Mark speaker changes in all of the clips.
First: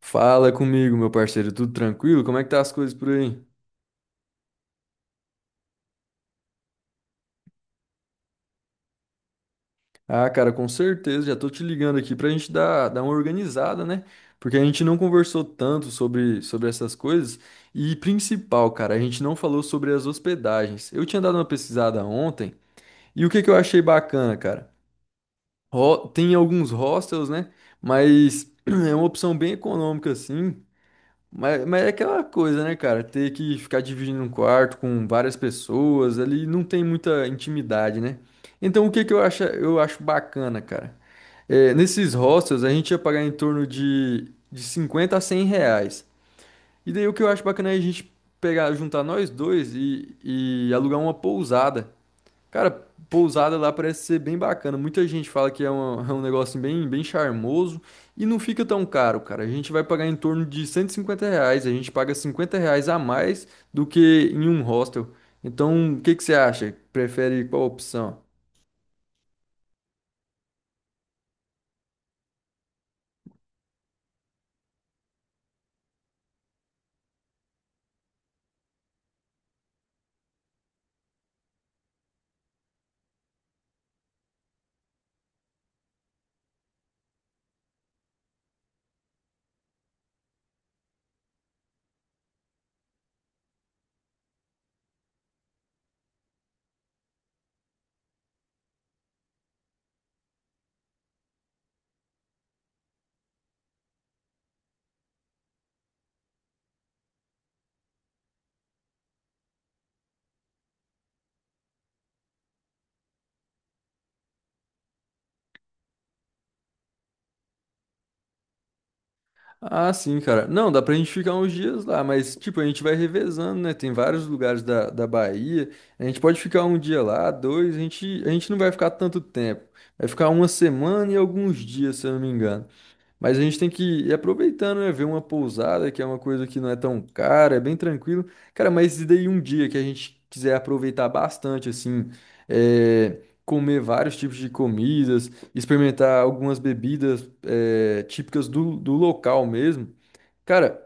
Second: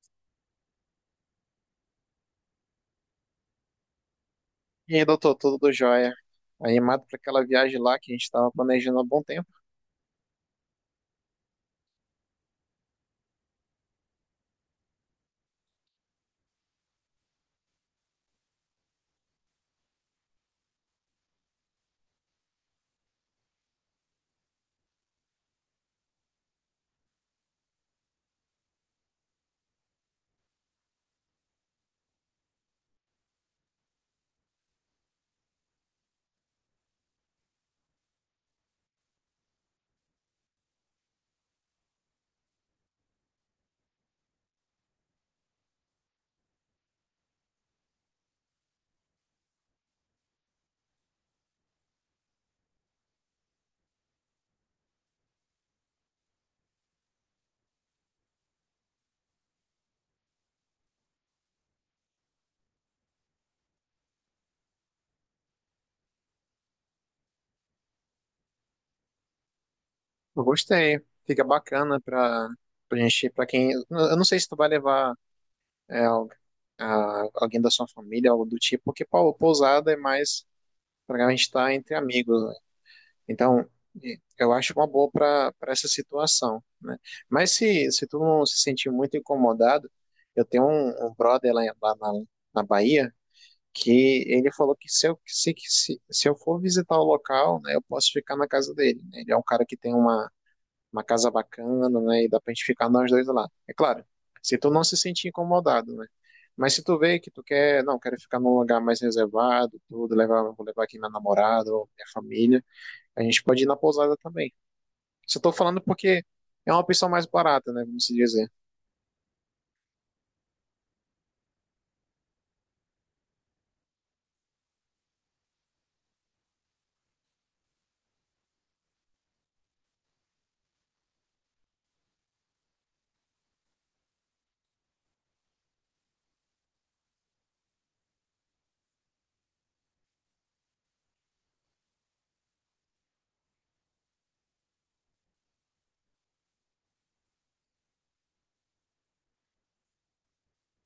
Speaker 1: Fala comigo, meu parceiro, tudo tranquilo? Como é que tá as coisas por aí?
Speaker 2: E aí, doutor, tudo jóia? Animado para aquela viagem lá que a gente estava planejando há bom tempo.
Speaker 1: Ah, cara, com certeza, já tô te ligando aqui pra gente dar uma organizada, né? Porque a gente não conversou tanto sobre essas coisas. E principal, cara, a gente não falou sobre as hospedagens. Eu tinha dado uma pesquisada ontem e o que que eu achei bacana, cara? Tem alguns hostels, né? Mas é uma opção bem econômica, assim. Mas é aquela coisa, né, cara? Ter que ficar dividindo um quarto com várias pessoas ali não tem muita intimidade, né? Então o que que eu acho bacana, cara? É, nesses hostels a gente ia pagar em torno de R$ 50 a R$ 100. E daí o que eu acho bacana é a gente pegar, juntar nós dois e alugar uma pousada. Cara, pousada lá parece ser bem bacana. Muita gente fala que é um negócio bem charmoso e não fica tão caro, cara. A gente vai pagar em torno de R$ 150. A gente paga R$ 50 a mais do que em um hostel. Então, o que que você acha? Prefere qual opção?
Speaker 2: Eu gostei, fica bacana para a gente, para quem. Eu não sei se tu vai levar é, al- alguém da sua família, algo do tipo, porque pô, pousada é mais para a gente estar entre amigos, né? Então, eu acho uma boa para essa situação, né? Mas se tu não se sentir muito incomodado, eu tenho um brother lá, na Bahia. Que ele falou que se eu for visitar o local, né, eu posso ficar na casa dele, né? Ele é um cara que tem uma casa bacana, né, e dá pra gente ficar nós dois lá. É claro, se tu não se sentir incomodado, né? Mas se tu vê que tu quer, não, quero ficar num lugar mais reservado, tudo, levar, vou levar aqui minha namorada ou minha família, a gente pode ir na pousada também. Só tô falando porque é uma opção mais barata, né, vamos se dizer.
Speaker 1: Ah, sim, cara. Não, dá pra gente ficar uns dias lá, mas, tipo, a gente vai revezando, né? Tem vários lugares da Bahia. A gente pode ficar um dia lá, dois. A gente não vai ficar tanto tempo. Vai ficar uma semana e alguns dias, se eu não me engano. Mas a gente tem que ir aproveitando, né? Ver uma pousada, que é uma coisa que não é tão cara, é bem tranquilo. Cara, mas e daí um dia que a gente quiser aproveitar bastante, assim, comer vários tipos de comidas, experimentar algumas bebidas, típicas do local mesmo. Cara,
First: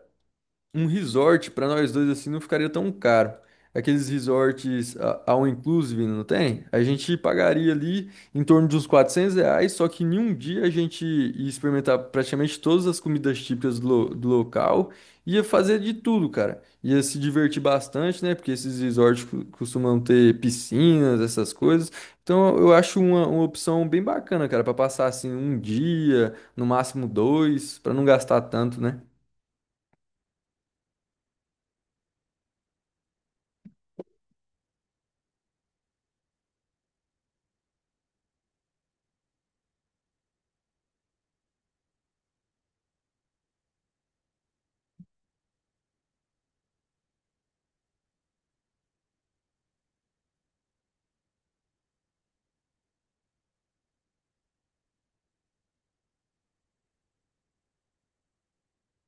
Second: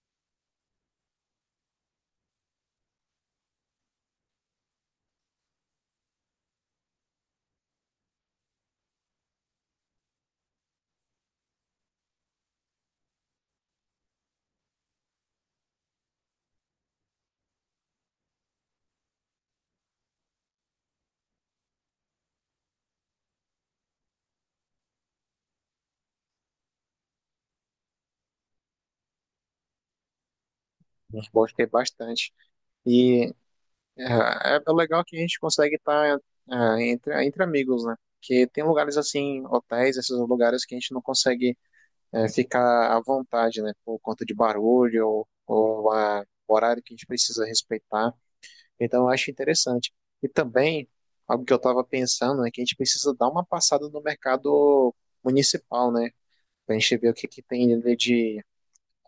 Speaker 1: um resort pra nós dois assim não ficaria tão caro. Aqueles resorts all inclusive, não tem? A gente pagaria ali em torno de uns R$ 400, só que em um dia a gente ia experimentar praticamente todas as comidas típicas do local, ia fazer de tudo, cara. Ia se divertir bastante, né? Porque esses resorts costumam ter piscinas, essas coisas. Então eu acho uma opção bem bacana, cara, pra passar assim um dia, no máximo dois, pra não gastar tanto, né?
Speaker 2: A gente pode ter bastante. E É, é legal que a gente consegue estar entre, entre amigos, né? Porque tem lugares assim, hotéis, esses lugares que a gente não consegue ficar à vontade, né? Por conta de barulho ou, o horário que a gente precisa respeitar. Então, eu acho interessante. E também, algo que eu estava pensando é que a gente precisa dar uma passada no mercado municipal, né? Pra gente ver que tem ali de,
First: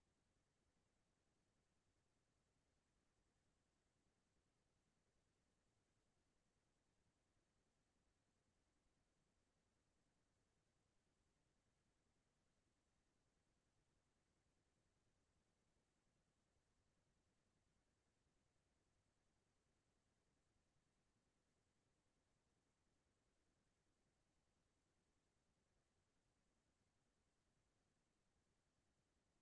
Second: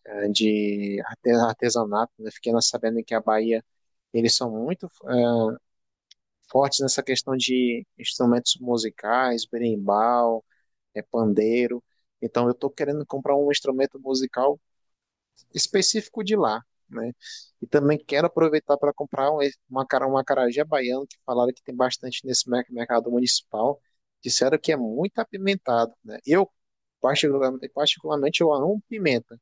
Speaker 2: de artesanato, né? Fiquei sabendo que a Bahia. Eles são muito fortes nessa questão de instrumentos musicais, berimbau, pandeiro. Então eu estou querendo comprar um instrumento musical específico de lá, né? E também quero aproveitar para comprar um acarajé baiano, que falaram que tem bastante nesse mercado municipal. Disseram que é muito apimentado, né? Eu, particularmente, eu amo pimenta.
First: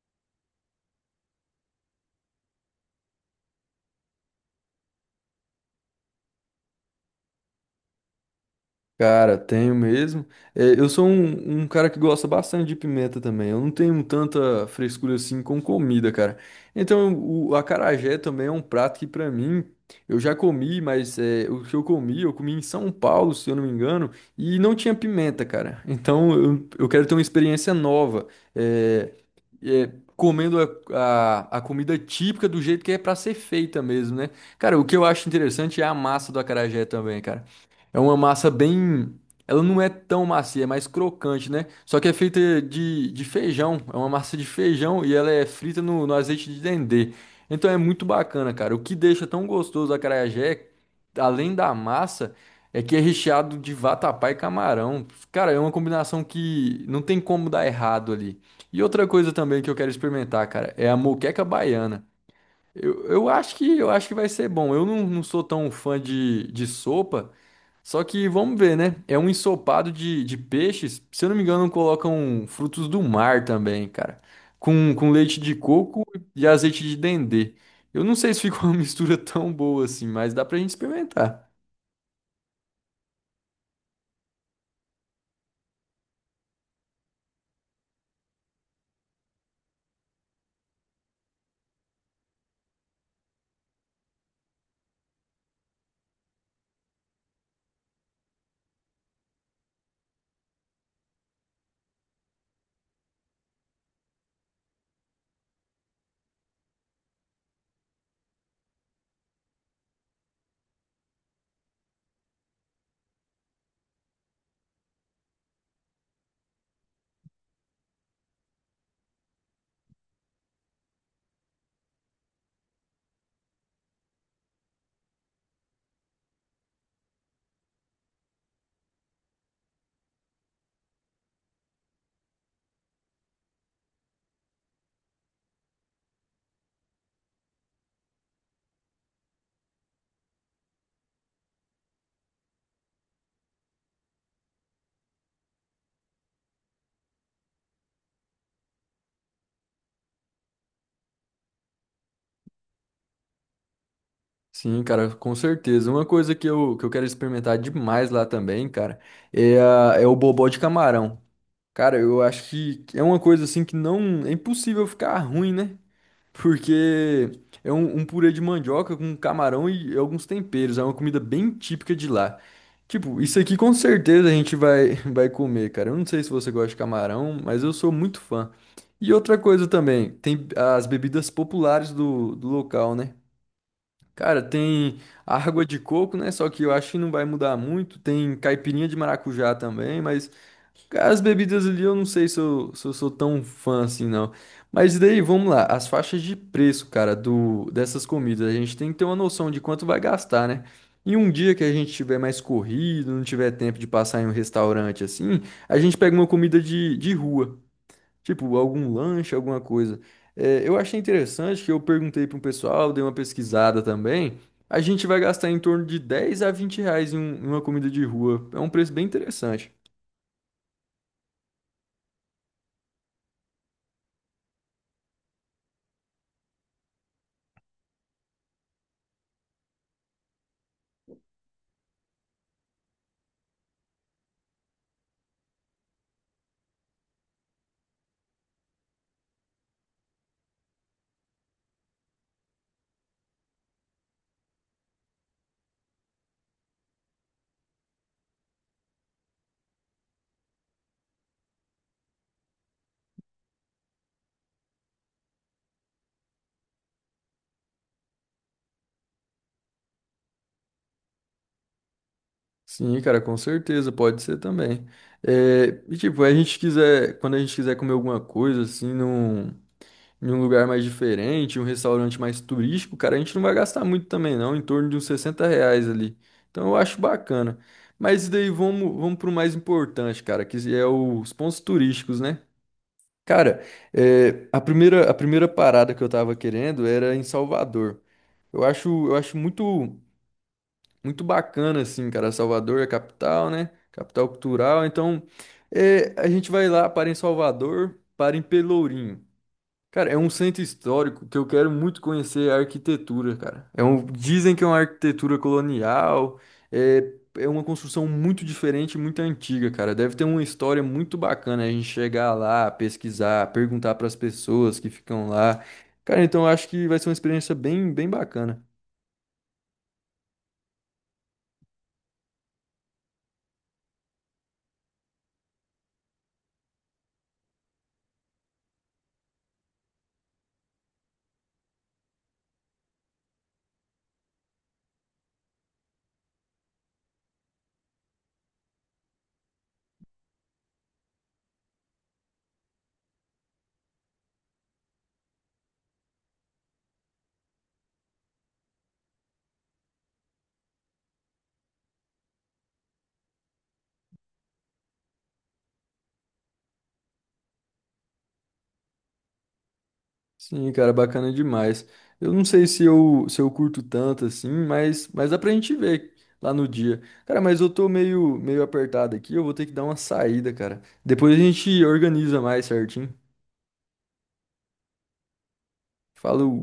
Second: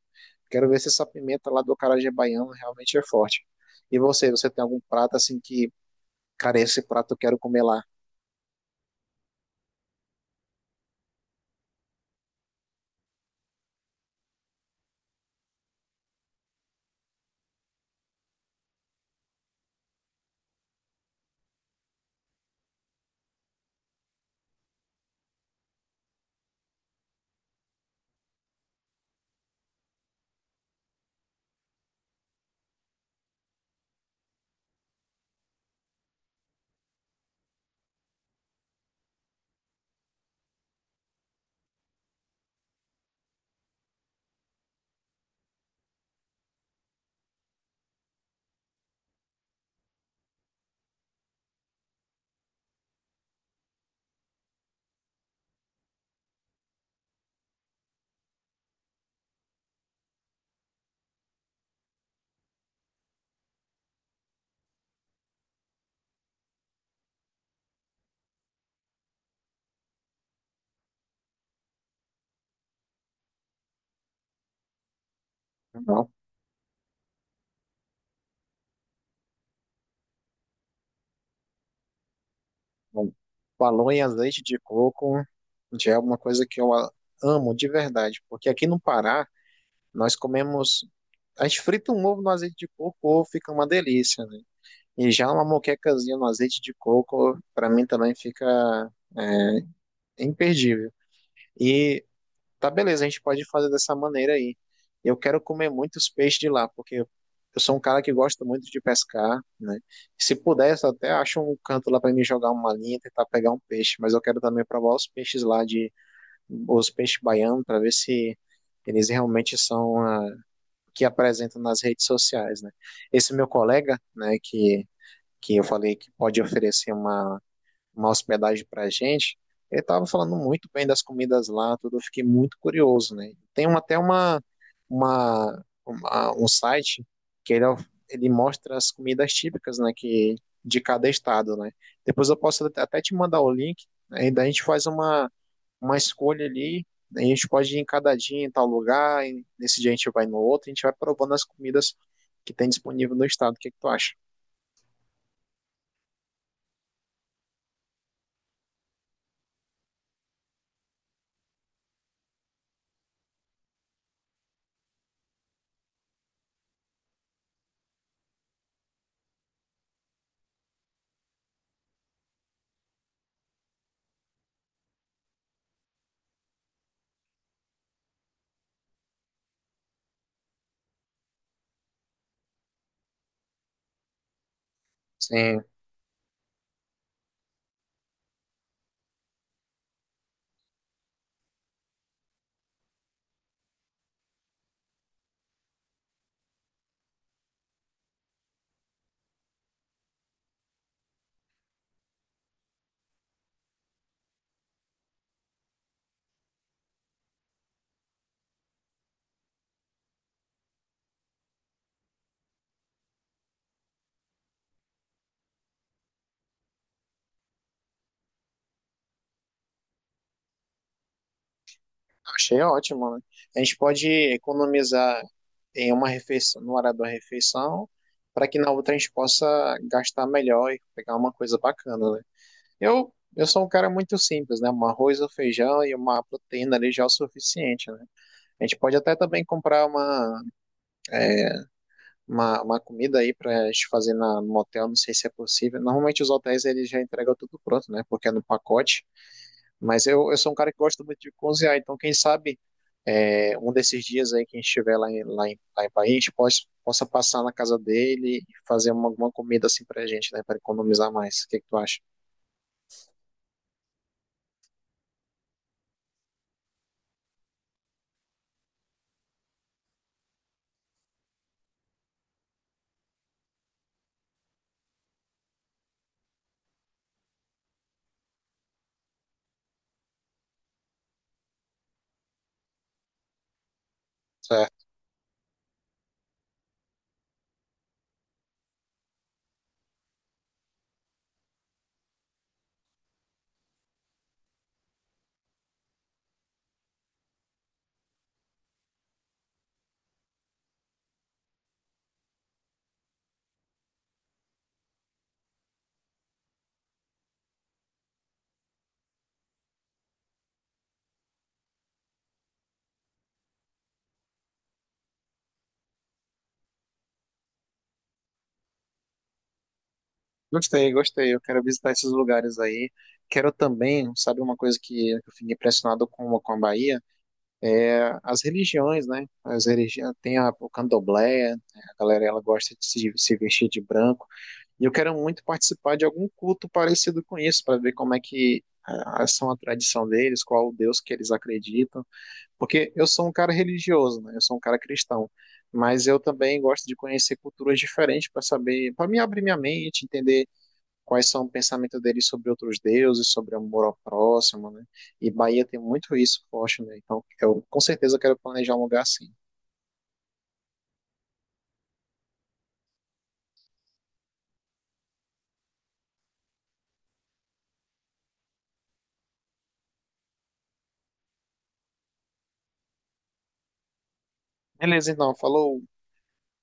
Speaker 2: Quero ver se essa pimenta lá do acarajé baiano realmente é forte. E você tem algum prato assim que, cara, esse prato eu quero comer lá?
Speaker 1: Cara, tenho mesmo. É, eu sou um cara que gosta bastante de pimenta também. Eu não tenho tanta frescura assim com comida, cara. Então, o acarajé também é um prato que, pra mim, eu já comi, mas o que eu comi em São Paulo, se eu não me engano, e não tinha pimenta, cara. Então, eu quero ter uma experiência nova. É, é, Comendo a, a comida típica do jeito que é pra ser feita mesmo, né? Cara, o que eu acho interessante é a massa do acarajé também, cara. É uma massa bem. Ela não é tão macia, é mais crocante, né? Só que é feita de feijão. É uma massa de feijão e ela é frita no azeite de dendê. Então é muito bacana, cara. O que deixa tão gostoso a acarajé, além da massa, é que é recheado de vatapá e camarão. Cara, é uma combinação que não tem como dar errado ali. E outra coisa também que eu quero experimentar, cara, é a moqueca baiana. Eu acho que vai ser bom. Eu não sou tão fã de sopa. Só que vamos ver, né? É um ensopado de peixes. Se eu não me engano, colocam frutos do mar também, cara. Com leite de coco e azeite de dendê. Eu não sei se ficou uma mistura tão boa assim, mas dá pra gente experimentar.
Speaker 2: Bom, falou em azeite de coco, já é uma coisa que amo de verdade, porque aqui no Pará nós comemos, a gente frita um ovo no azeite de coco, o ovo fica uma delícia, né? E já uma moquecazinha no azeite de coco, para mim também fica é, imperdível. E tá beleza, a gente pode fazer dessa maneira aí. Eu quero comer muitos peixes de lá, porque eu sou um cara que gosta muito de pescar, né? Se pudesse, eu até acho um canto lá para me jogar uma linha, tentar pegar um peixe, mas eu quero também provar os peixes lá de os peixes baianos para ver se eles realmente são o que apresentam nas redes sociais, né? Esse meu colega, né, que eu falei que pode oferecer uma hospedagem para a gente, ele estava falando muito bem das comidas lá, tudo, eu fiquei muito curioso, né? Tem uma- até uma- um site que ele mostra as comidas típicas, né, que, de cada estado, né? Depois eu posso até te mandar o link, aí daí a gente faz uma escolha ali, né, a gente pode ir em cada dia em tal lugar, e nesse dia a gente vai no outro, a gente vai provando as comidas que tem disponível no estado, o que é que tu acha?
Speaker 1: Sim, cara, com certeza. Uma coisa que eu quero experimentar demais lá também, cara, é o bobó de camarão. Cara, eu acho que é uma coisa assim que não é impossível ficar ruim, né? Porque é um purê de mandioca com camarão e alguns temperos. É uma comida bem típica de lá. Tipo, isso aqui com certeza a gente vai, vai comer, cara. Eu não sei se você gosta de camarão, mas eu sou muito fã. E outra coisa também, tem as bebidas populares do local, né? Cara, tem
Speaker 2: Sim.
Speaker 1: água de coco, né? Só que eu acho que não vai mudar muito. Tem caipirinha de maracujá também, mas. Cara, as bebidas ali eu não sei se eu sou tão fã assim, não. Mas daí, vamos lá, as faixas de preço, cara, do dessas comidas, a gente tem que ter uma noção de quanto vai gastar, né? Em um dia que a gente tiver mais corrido, não tiver tempo de passar em um restaurante assim, a gente pega uma comida de rua, tipo algum lanche, alguma coisa. É, eu achei interessante que eu perguntei para um pessoal, dei uma pesquisada também. A gente vai gastar em torno de R$ 10 a R$ 20 em uma comida de rua. É um preço bem interessante.
Speaker 2: Achei ótimo, né? A gente pode economizar em uma refeição, no horário da refeição, para que na outra a gente possa gastar melhor e pegar uma coisa bacana, né? Eu sou um cara muito simples, né? Um arroz, um feijão e uma proteína ali já é o suficiente, né? A gente pode até também comprar é, uma comida aí para a gente fazer no hotel, não sei se é possível. Normalmente os hotéis eles já entregam tudo pronto, né? Porque é no pacote. Mas eu sou um cara que gosta muito de cozinhar, então quem sabe um desses dias aí que a gente estiver lá em Bahia, a gente possa passar na casa dele e fazer uma comida assim pra gente, né? Pra economizar mais. O que que tu acha?
Speaker 1: Sim, cara, com certeza, pode ser também. É, e tipo, quando a gente quiser comer alguma coisa, assim, em um lugar mais diferente, um restaurante mais turístico, cara, a gente não vai gastar muito também, não, em torno de uns R$ 60 ali. Então eu acho bacana. Mas daí vamos pro mais importante, cara, que é os pontos turísticos, né? Cara, a
Speaker 2: Certo.
Speaker 1: primeira, a primeira parada que eu tava querendo era em Salvador. Eu acho muito muito bacana, assim, cara. Salvador é a capital, né? Capital cultural. Então, a gente vai lá, para em Salvador, para em Pelourinho. Cara, é um centro histórico que eu quero muito conhecer a arquitetura, cara. Dizem que é uma arquitetura colonial, é uma construção muito diferente, muito antiga, cara. Deve ter uma história muito bacana a gente chegar lá, pesquisar, perguntar para as pessoas que ficam lá. Cara, então eu acho que vai ser uma experiência bem, bem bacana.
Speaker 2: Gostei, gostei. Eu quero visitar esses lugares aí. Quero também, sabe, uma coisa que eu fiquei impressionado com a Bahia é as religiões, né? As religiões, tem o candomblé, né? A galera ela gosta de se vestir de branco. E eu quero muito participar de algum culto parecido com isso, para ver como é que são a tradição deles, qual o Deus que eles acreditam. Porque eu sou um cara religioso, né? Eu sou um cara cristão, mas eu também gosto de conhecer culturas diferentes para saber, para me abrir minha mente, entender quais são o pensamento deles sobre outros deuses, sobre amor ao próximo, né? E Bahia tem muito isso forte, né? Então, eu com certeza quero planejar um lugar assim.
Speaker 1: Sim, cara, bacana demais. Eu não sei se eu curto tanto assim, mas, dá pra gente ver lá no dia. Cara, mas eu tô meio, meio apertado aqui, eu vou ter que dar uma saída, cara. Depois a gente organiza mais certinho.
Speaker 2: Beleza, então, falou.
Speaker 1: Falou.